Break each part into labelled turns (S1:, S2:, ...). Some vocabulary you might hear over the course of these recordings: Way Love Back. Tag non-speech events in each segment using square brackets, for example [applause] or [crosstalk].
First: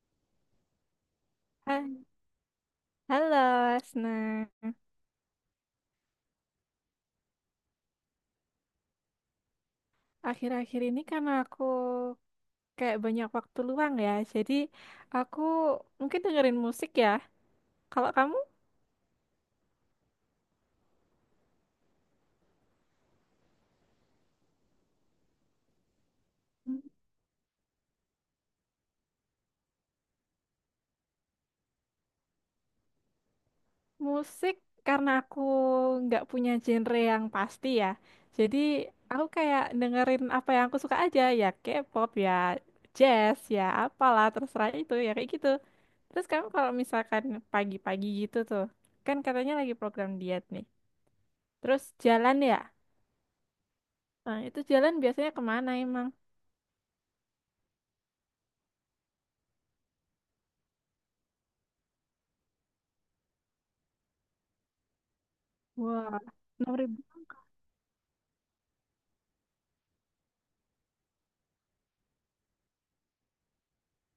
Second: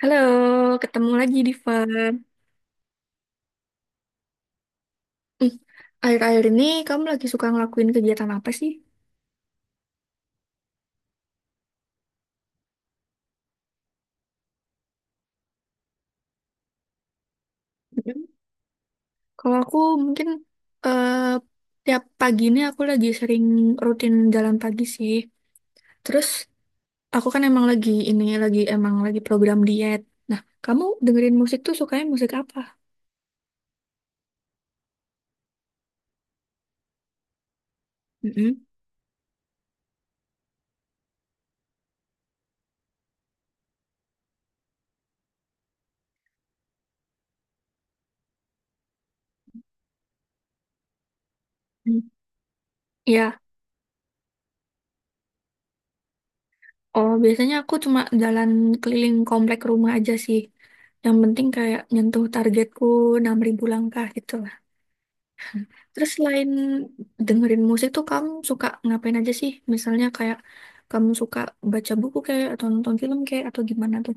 S1: Halo, ketemu lagi di Fun.
S2: Ha- Halo, Asna.
S1: Hmm, akhir-akhir ini kamu lagi suka ngelakuin kegiatan apa sih?
S2: Akhir-akhir ini karena aku kayak banyak waktu luang ya, jadi aku mungkin dengerin musik ya. Kalau kamu
S1: mm Kalau aku mungkin, eh, tiap pagi ini aku lagi sering rutin jalan pagi sih. Terus
S2: Hmm.
S1: aku kan emang lagi ini lagi emang lagi program diet. Nah, kamu dengerin musik tuh sukanya musik apa?
S2: Musik karena aku nggak punya genre yang pasti ya,
S1: Mm-mm.
S2: jadi aku kayak dengerin apa yang aku suka aja ya, K-pop ya, jazz ya, apalah terserah itu ya kayak gitu. Terus kamu kalau misalkan pagi-pagi gitu tuh, kan katanya lagi program diet nih, terus
S1: Hmm.
S2: jalan ya.
S1: Ya,
S2: Nah, itu jalan biasanya kemana emang?
S1: oh biasanya aku cuma jalan keliling komplek rumah aja sih. Yang penting kayak nyentuh targetku 6.000 langkah gitu. Terus
S2: Wah,
S1: selain
S2: 6.000.
S1: dengerin musik tuh kamu suka ngapain aja sih? Misalnya kayak kamu suka baca buku kayak atau nonton film kayak atau gimana tuh?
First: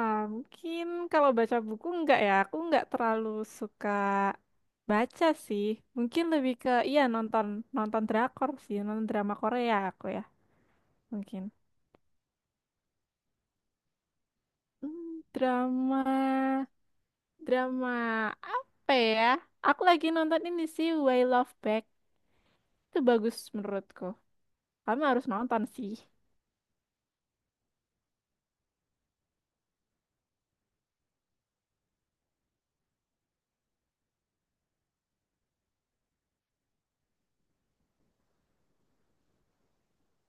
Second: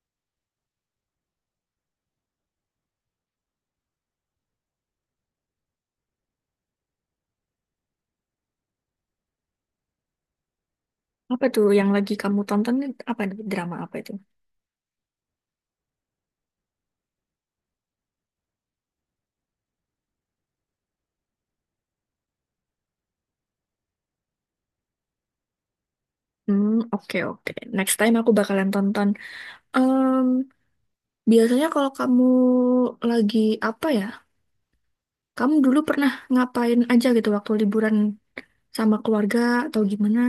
S2: Mungkin kalau baca buku enggak ya, aku enggak terlalu suka baca sih. Mungkin lebih ke iya nonton nonton drakor sih, nonton drama Korea aku ya, mungkin.
S1: Apa tuh yang lagi kamu tonton nih? Apa nih? Drama apa itu?
S2: Hmm, drama drama apa ya? Aku lagi nonton ini sih Way Love Back. Itu bagus menurutku. Kamu harus nonton sih.
S1: Hmm, oke oke. Next time aku bakalan tonton. Em, biasanya kalau kamu lagi apa ya? Kamu dulu pernah ngapain aja gitu waktu liburan sama keluarga atau gimana?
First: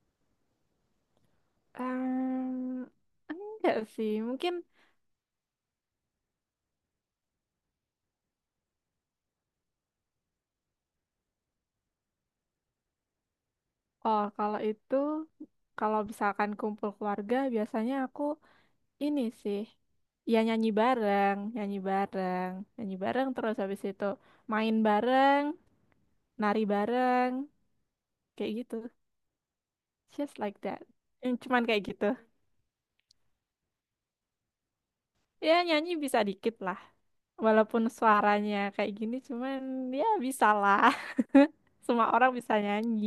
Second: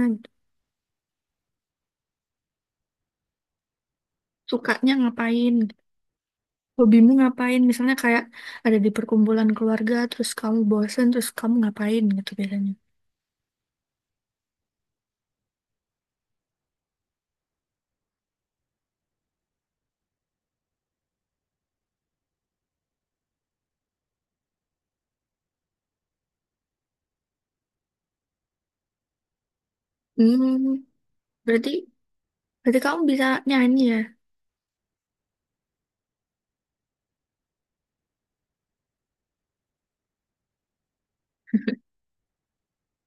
S2: Ehm, enggak sih, mungkin.
S1: Sukanya ngapain? Hobimu ngapain? Misalnya kayak ada di perkumpulan keluarga, terus kamu bosen, terus kamu ngapain gitu biasanya.
S2: Oh, kalau itu, kalau misalkan kumpul keluarga, biasanya aku ini sih, ya nyanyi bareng, nyanyi bareng, nyanyi bareng terus habis itu main bareng, nari bareng, kayak gitu. Just like
S1: Hmm,
S2: that. Yang Cuman
S1: berarti
S2: kayak gitu.
S1: berarti kamu bisa nyanyi ya.
S2: Ya nyanyi bisa dikit lah. Walaupun suaranya kayak gini, cuman ya bisa lah. [laughs] Semua orang bisa nyanyi.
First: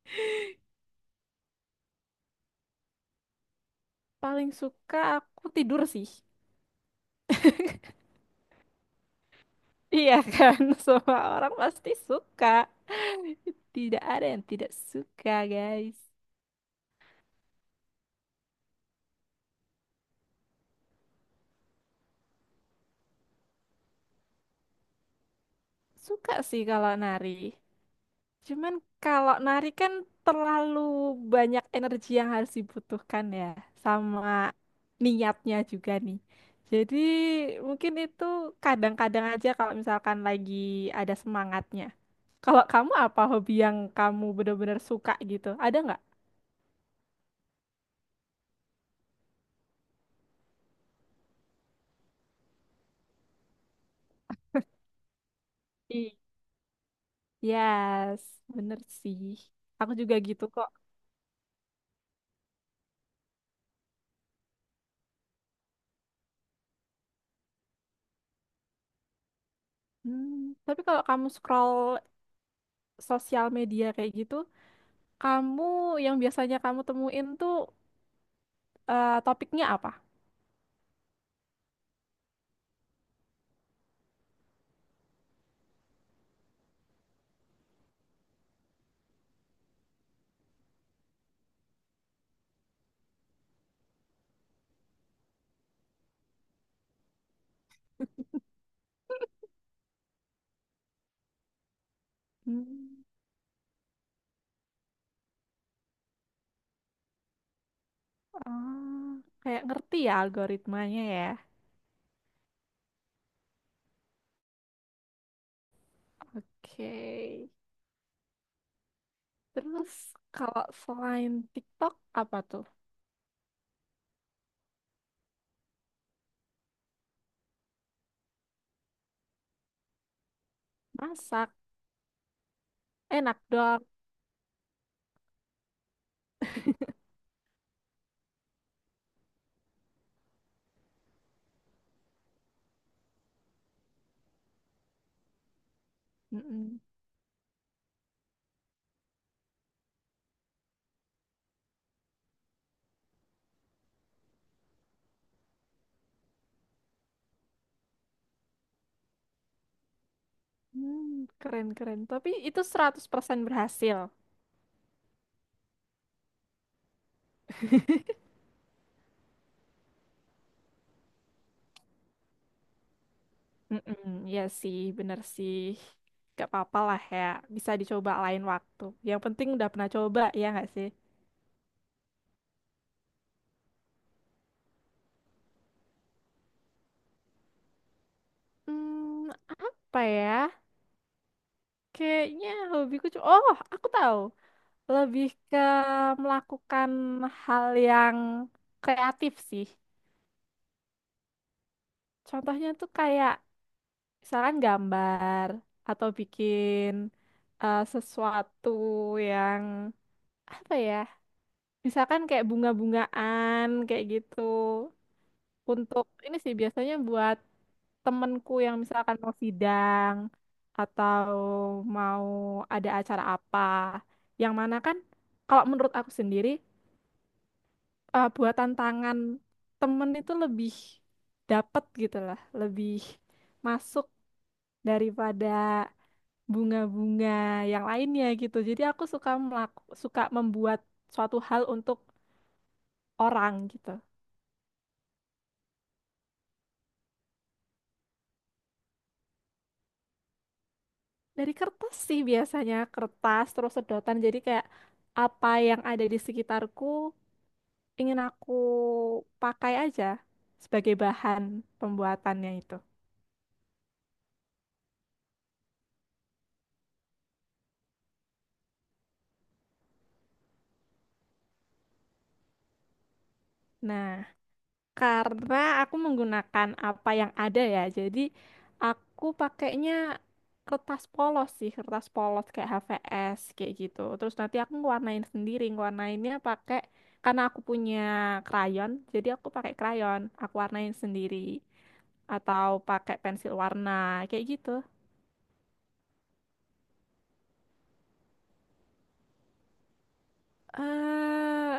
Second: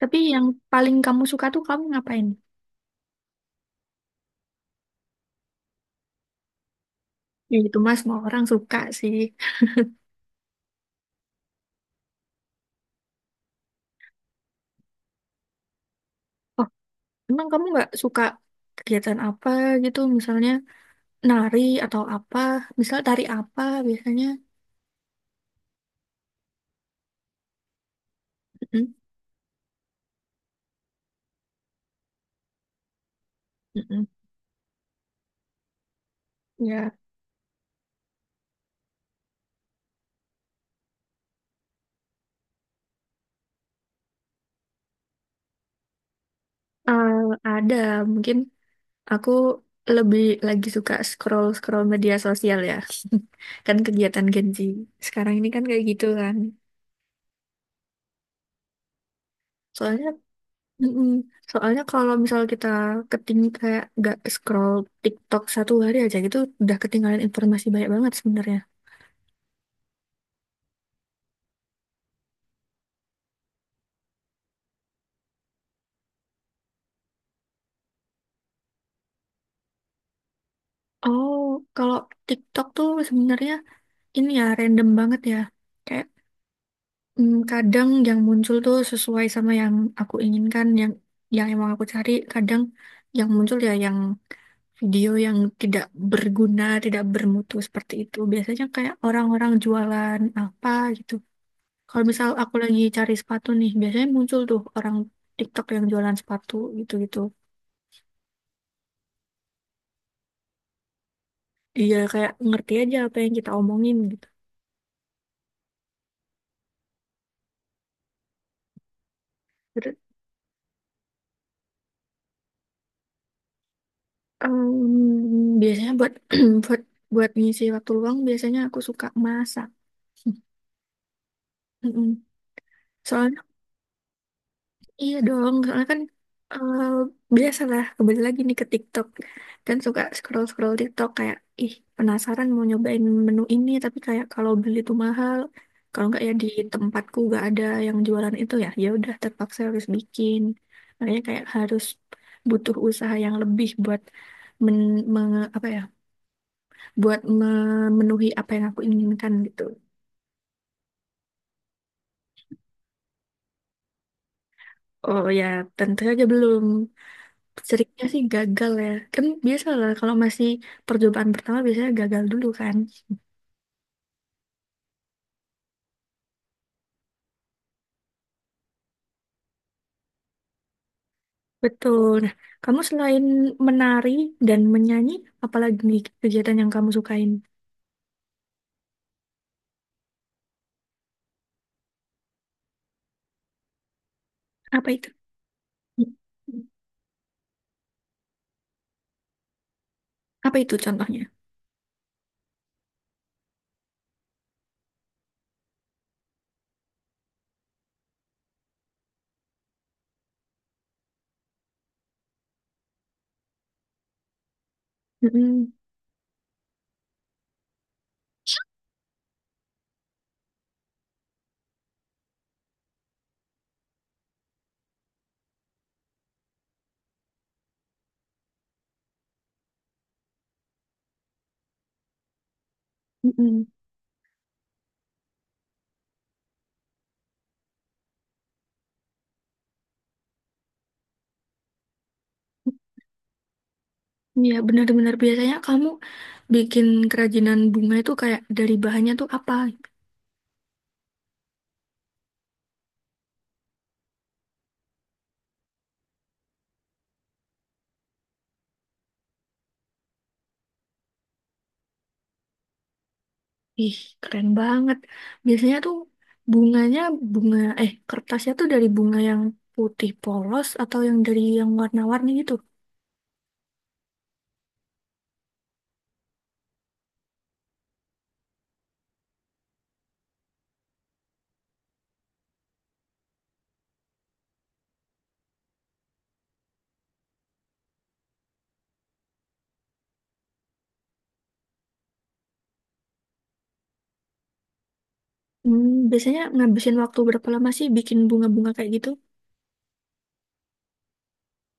S1: Tapi yang paling kamu suka tuh kamu ngapain?
S2: Paling suka aku tidur sih.
S1: Ya gitu mas, semua orang suka sih.
S2: Iya kan, [laughs] semua orang pasti suka. Tidak ada yang tidak suka, guys.
S1: Oh, emang kamu nggak suka kegiatan apa gitu? Misalnya nari atau apa? Misal tari apa biasanya?
S2: Suka sih kalau nari. Cuman
S1: Mm-mm,
S2: kalau nari kan terlalu banyak energi yang harus dibutuhkan ya,
S1: mm-mm.
S2: sama niatnya juga nih.
S1: Ya,
S2: Jadi mungkin itu kadang-kadang aja kalau misalkan lagi ada semangatnya. Kalau kamu apa hobi yang kamu benar-benar suka gitu? Ada
S1: eh, ada mungkin. Aku lebih lagi suka scroll-scroll media sosial ya. [laughs] Kan kegiatan Gen Z. Sekarang ini kan kayak gitu
S2: nggak?
S1: kan.
S2: Yes, bener sih. Aku
S1: Soalnya,
S2: juga gitu kok.
S1: mm-mm, soalnya kalau misal kita keting kayak nggak scroll TikTok satu hari aja gitu, udah ketinggalan informasi banyak banget sebenarnya.
S2: Hmm, tapi kalau kamu scroll sosial media kayak gitu, kamu yang biasanya kamu temuin tuh topiknya apa?
S1: Oh, kalau TikTok tuh sebenarnya ini ya random banget ya. Kayak, kadang yang muncul tuh sesuai sama yang aku inginkan, yang emang aku cari. Kadang yang muncul ya yang video yang tidak berguna, tidak bermutu seperti itu. Biasanya kayak orang-orang jualan apa gitu. Kalau misal aku lagi
S2: Hmm,
S1: cari sepatu nih, biasanya muncul tuh orang TikTok yang jualan sepatu gitu-gitu.
S2: ah, kayak ngerti ya algoritmanya ya.
S1: Iya kayak ngerti aja apa yang kita omongin gitu.
S2: Oke. Terus
S1: Terus,
S2: kalau selain TikTok apa tuh?
S1: biasanya buat [clears throat] buat buat ngisi waktu luang, biasanya aku suka masak.
S2: Masak,
S1: [laughs] Mm-mm.
S2: enak
S1: Soalnya,
S2: dong.
S1: iya dong, soalnya kan, eh, biasalah kembali lagi nih ke TikTok kan suka scroll scroll TikTok kayak ih penasaran mau nyobain menu ini tapi kayak kalau beli tuh mahal kalau nggak ya di
S2: Mm-mm.
S1: tempatku nggak ada yang jualan itu ya ya udah terpaksa harus bikin, makanya kayak harus butuh usaha yang lebih buat men, apa ya buat memenuhi apa yang aku inginkan gitu.
S2: Hmm, keren-keren. Tapi itu 100% berhasil.
S1: Oh ya tentu saja belum. Seringnya sih gagal ya. Kan biasa lah kalau masih percobaan pertama biasanya gagal dulu kan.
S2: Mm-mm, iya sih, bener sih. Gak apa-apa lah ya, bisa dicoba lain waktu. Yang penting udah pernah coba, ya nggak sih?
S1: Betul. Nah, kamu selain menari dan menyanyi, apalagi nih kegiatan yang kamu sukain?
S2: Hmm, apa ya? Kayaknya Oh, aku tahu.
S1: Apa itu?
S2: Lebih ke melakukan hal yang kreatif sih.
S1: Apa itu contohnya?
S2: Contohnya tuh kayak misalkan gambar atau bikin sesuatu yang apa ya? Misalkan kayak bunga-bungaan kayak gitu.
S1: Mm-mm.
S2: Untuk ini sih biasanya buat temenku yang misalkan mau sidang atau mau ada acara apa yang mana kan kalau menurut aku sendiri buatan tangan temen itu lebih dapet gitu lah lebih
S1: Mm-mm.
S2: masuk daripada bunga-bunga yang lainnya gitu jadi aku suka membuat suatu hal untuk orang gitu.
S1: Iya, benar-benar biasanya kamu bikin kerajinan bunga itu kayak dari bahannya tuh apa?
S2: Dari kertas sih biasanya kertas terus sedotan jadi kayak apa yang ada di sekitarku ingin aku pakai aja sebagai bahan pembuatannya itu.
S1: Ih, keren banget. Biasanya tuh bunganya bunga kertasnya tuh dari bunga yang putih polos atau yang dari yang warna-warni gitu.
S2: Nah, karena aku menggunakan apa yang ada ya. Jadi aku pakainya kertas polos sih, kertas polos kayak HVS kayak gitu. Terus nanti aku ngewarnain sendiri, ngewarnainnya pakai karena aku punya krayon, jadi aku pakai krayon, aku warnain sendiri atau pakai pensil warna kayak gitu.
S1: Biasanya ngabisin waktu berapa lama sih bikin bunga-bunga kayak gitu?
S2: Eh,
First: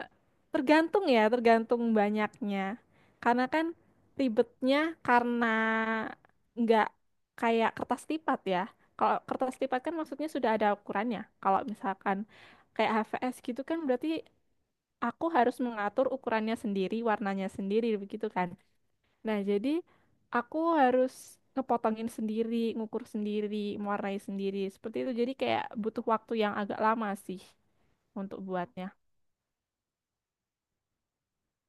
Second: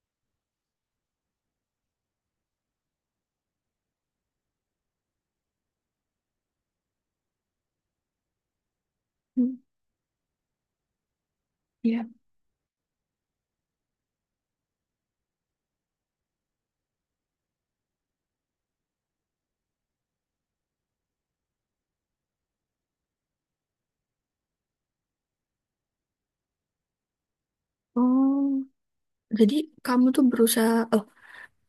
S2: tergantung ya, tergantung banyaknya. Karena kan ribetnya karena nggak kayak kertas lipat ya. Kalau
S1: Hmm,
S2: kertas lipat kan maksudnya sudah ada ukurannya. Kalau
S1: iya.
S2: misalkan kayak HVS gitu kan berarti aku harus mengatur ukurannya sendiri, warnanya sendiri begitu kan. Nah, jadi aku harus ngepotongin sendiri, ngukur sendiri, mewarnai sendiri. Seperti itu. Jadi kayak butuh waktu yang agak lama sih untuk
S1: Oh,
S2: buatnya.
S1: jadi kamu tuh berusaha, oh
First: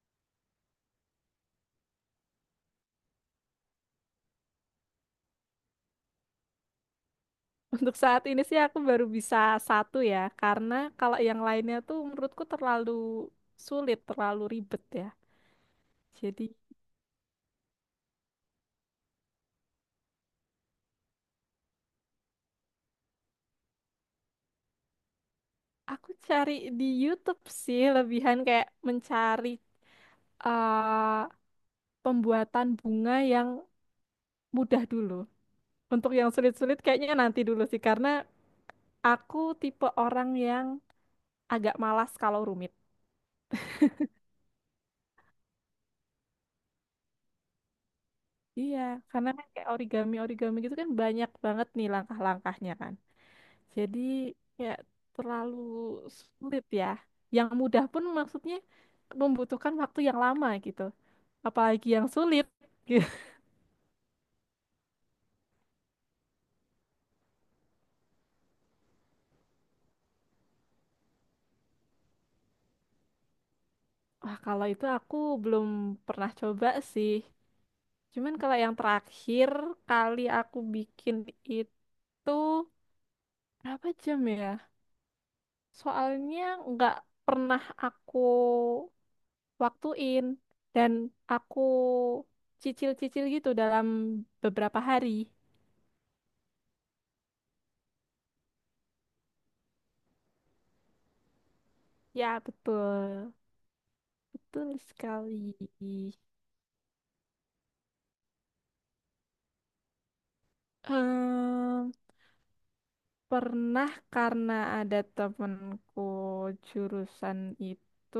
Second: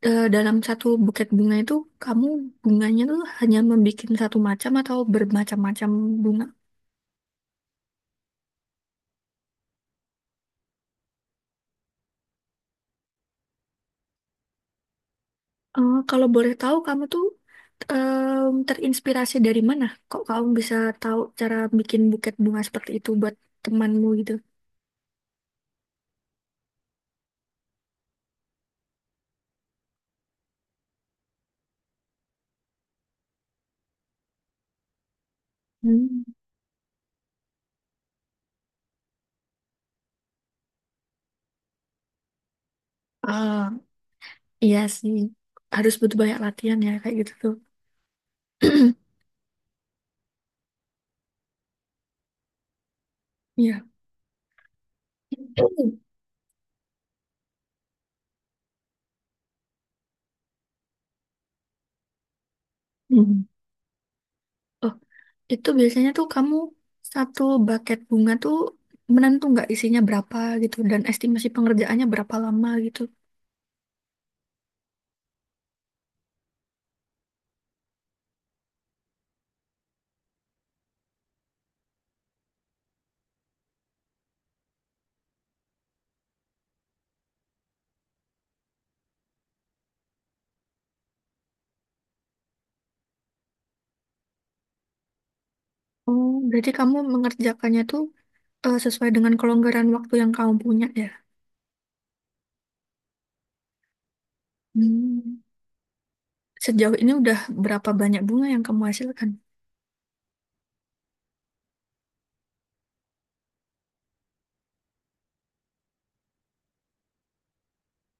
S1: eh, dalam satu buket bunga itu kamu bunganya tuh hanya membuat satu macam atau bermacam-macam bunga?
S2: Untuk saat ini sih aku baru bisa satu ya, karena kalau yang lainnya tuh menurutku terlalu sulit, terlalu ribet ya.
S1: Kalau boleh
S2: Jadi
S1: tahu, kamu tuh, terinspirasi dari mana? Kok kamu bisa tahu cara bikin buket bunga seperti itu buat temanmu gitu?
S2: aku cari di YouTube sih, lebihan kayak mencari eh, pembuatan bunga yang mudah dulu. Untuk
S1: Hmm.
S2: yang sulit-sulit kayaknya nanti dulu sih, karena aku tipe orang yang agak malas kalau rumit.
S1: Ah, iya sih, harus butuh banyak latihan ya kayak gitu tuh.
S2: Iya,
S1: [clears throat]
S2: karena kan kayak origami-origami gitu kan banyak banget nih langkah-langkahnya kan.
S1: Iya.
S2: Jadi ya terlalu sulit ya. Yang mudah pun maksudnya membutuhkan waktu yang lama gitu. Apalagi yang sulit. Gitu.
S1: Hmm. Oh, itu biasanya tuh kamu satu buket bunga tuh menentu nggak isinya berapa gitu dan estimasi pengerjaannya berapa lama gitu.
S2: [laughs] Wah, kalau itu aku belum pernah coba sih. Cuman kalau yang terakhir kali aku bikin itu berapa jam ya? Soalnya nggak pernah aku waktuin dan aku cicil-cicil gitu dalam beberapa hari.
S1: Oh, berarti kamu mengerjakannya tuh, sesuai dengan kelonggaran waktu yang kamu punya ya?
S2: Ya, betul. Betul
S1: Hmm.
S2: sekali.
S1: Sejauh ini udah berapa banyak bunga yang kamu hasilkan?
S2: Em, pernah karena ada temenku jurusan itu,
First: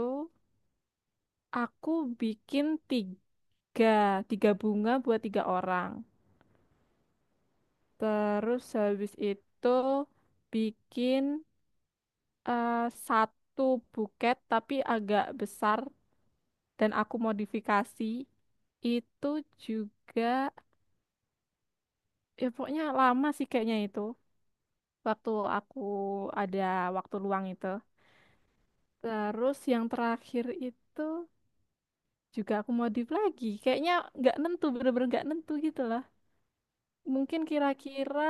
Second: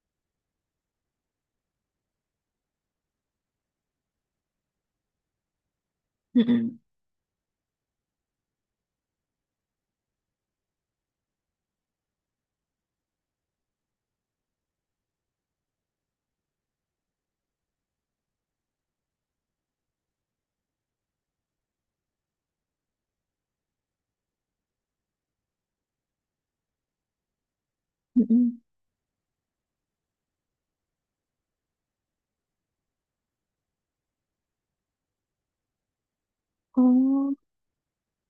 S2: aku bikin 3 bunga buat 3 orang.
S1: Mm-mm.
S2: Terus habis itu bikin eh, satu buket tapi agak besar dan aku modifikasi. Itu juga, ya pokoknya lama sih kayaknya itu. Waktu aku ada waktu luang itu.
S1: Mm-mm.
S2: Terus yang terakhir itu juga aku modif lagi. Kayaknya nggak nentu, bener-bener nggak nentu gitu lah.
S1: Oh,
S2: Mungkin kira-kira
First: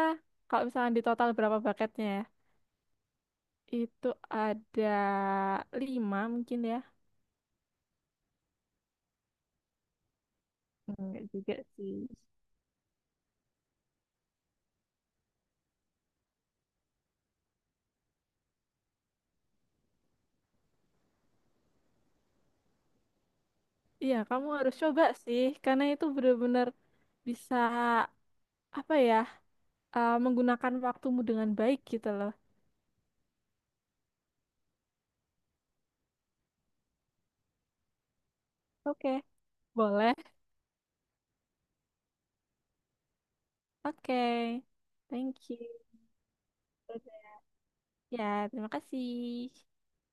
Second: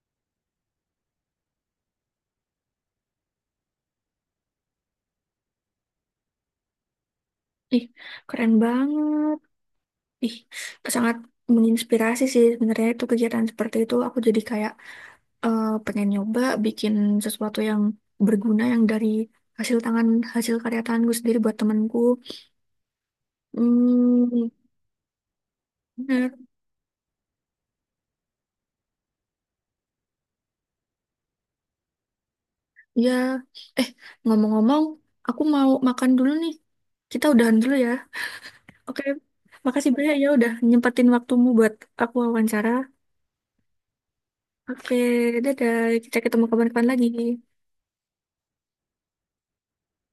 S2: kalau misalnya di total berapa bucketnya ya? Itu ada 5 mungkin ya.
S1: ih, keren banget. Ih, sangat
S2: Enggak juga sih.
S1: menginspirasi sih sebenarnya itu kegiatan seperti itu. Aku jadi kayak, pengen nyoba bikin sesuatu yang berguna yang dari hasil tangan hasil karya tanganku sendiri buat temanku.
S2: Iya, kamu
S1: Hmm,
S2: harus coba sih, karena itu
S1: bener.
S2: bener-bener bisa apa ya, menggunakan waktumu dengan baik gitu loh.
S1: Ya, eh ngomong-ngomong, aku mau makan dulu nih. Kita udahan dulu ya. Oke,
S2: Oke,
S1: makasih banyak
S2: boleh.
S1: ya udah nyempetin waktumu buat aku wawancara.
S2: Oke,
S1: Oke,
S2: Thank you.
S1: dadah. Kita ketemu kapan-kapan lagi.
S2: Ya, terima kasih.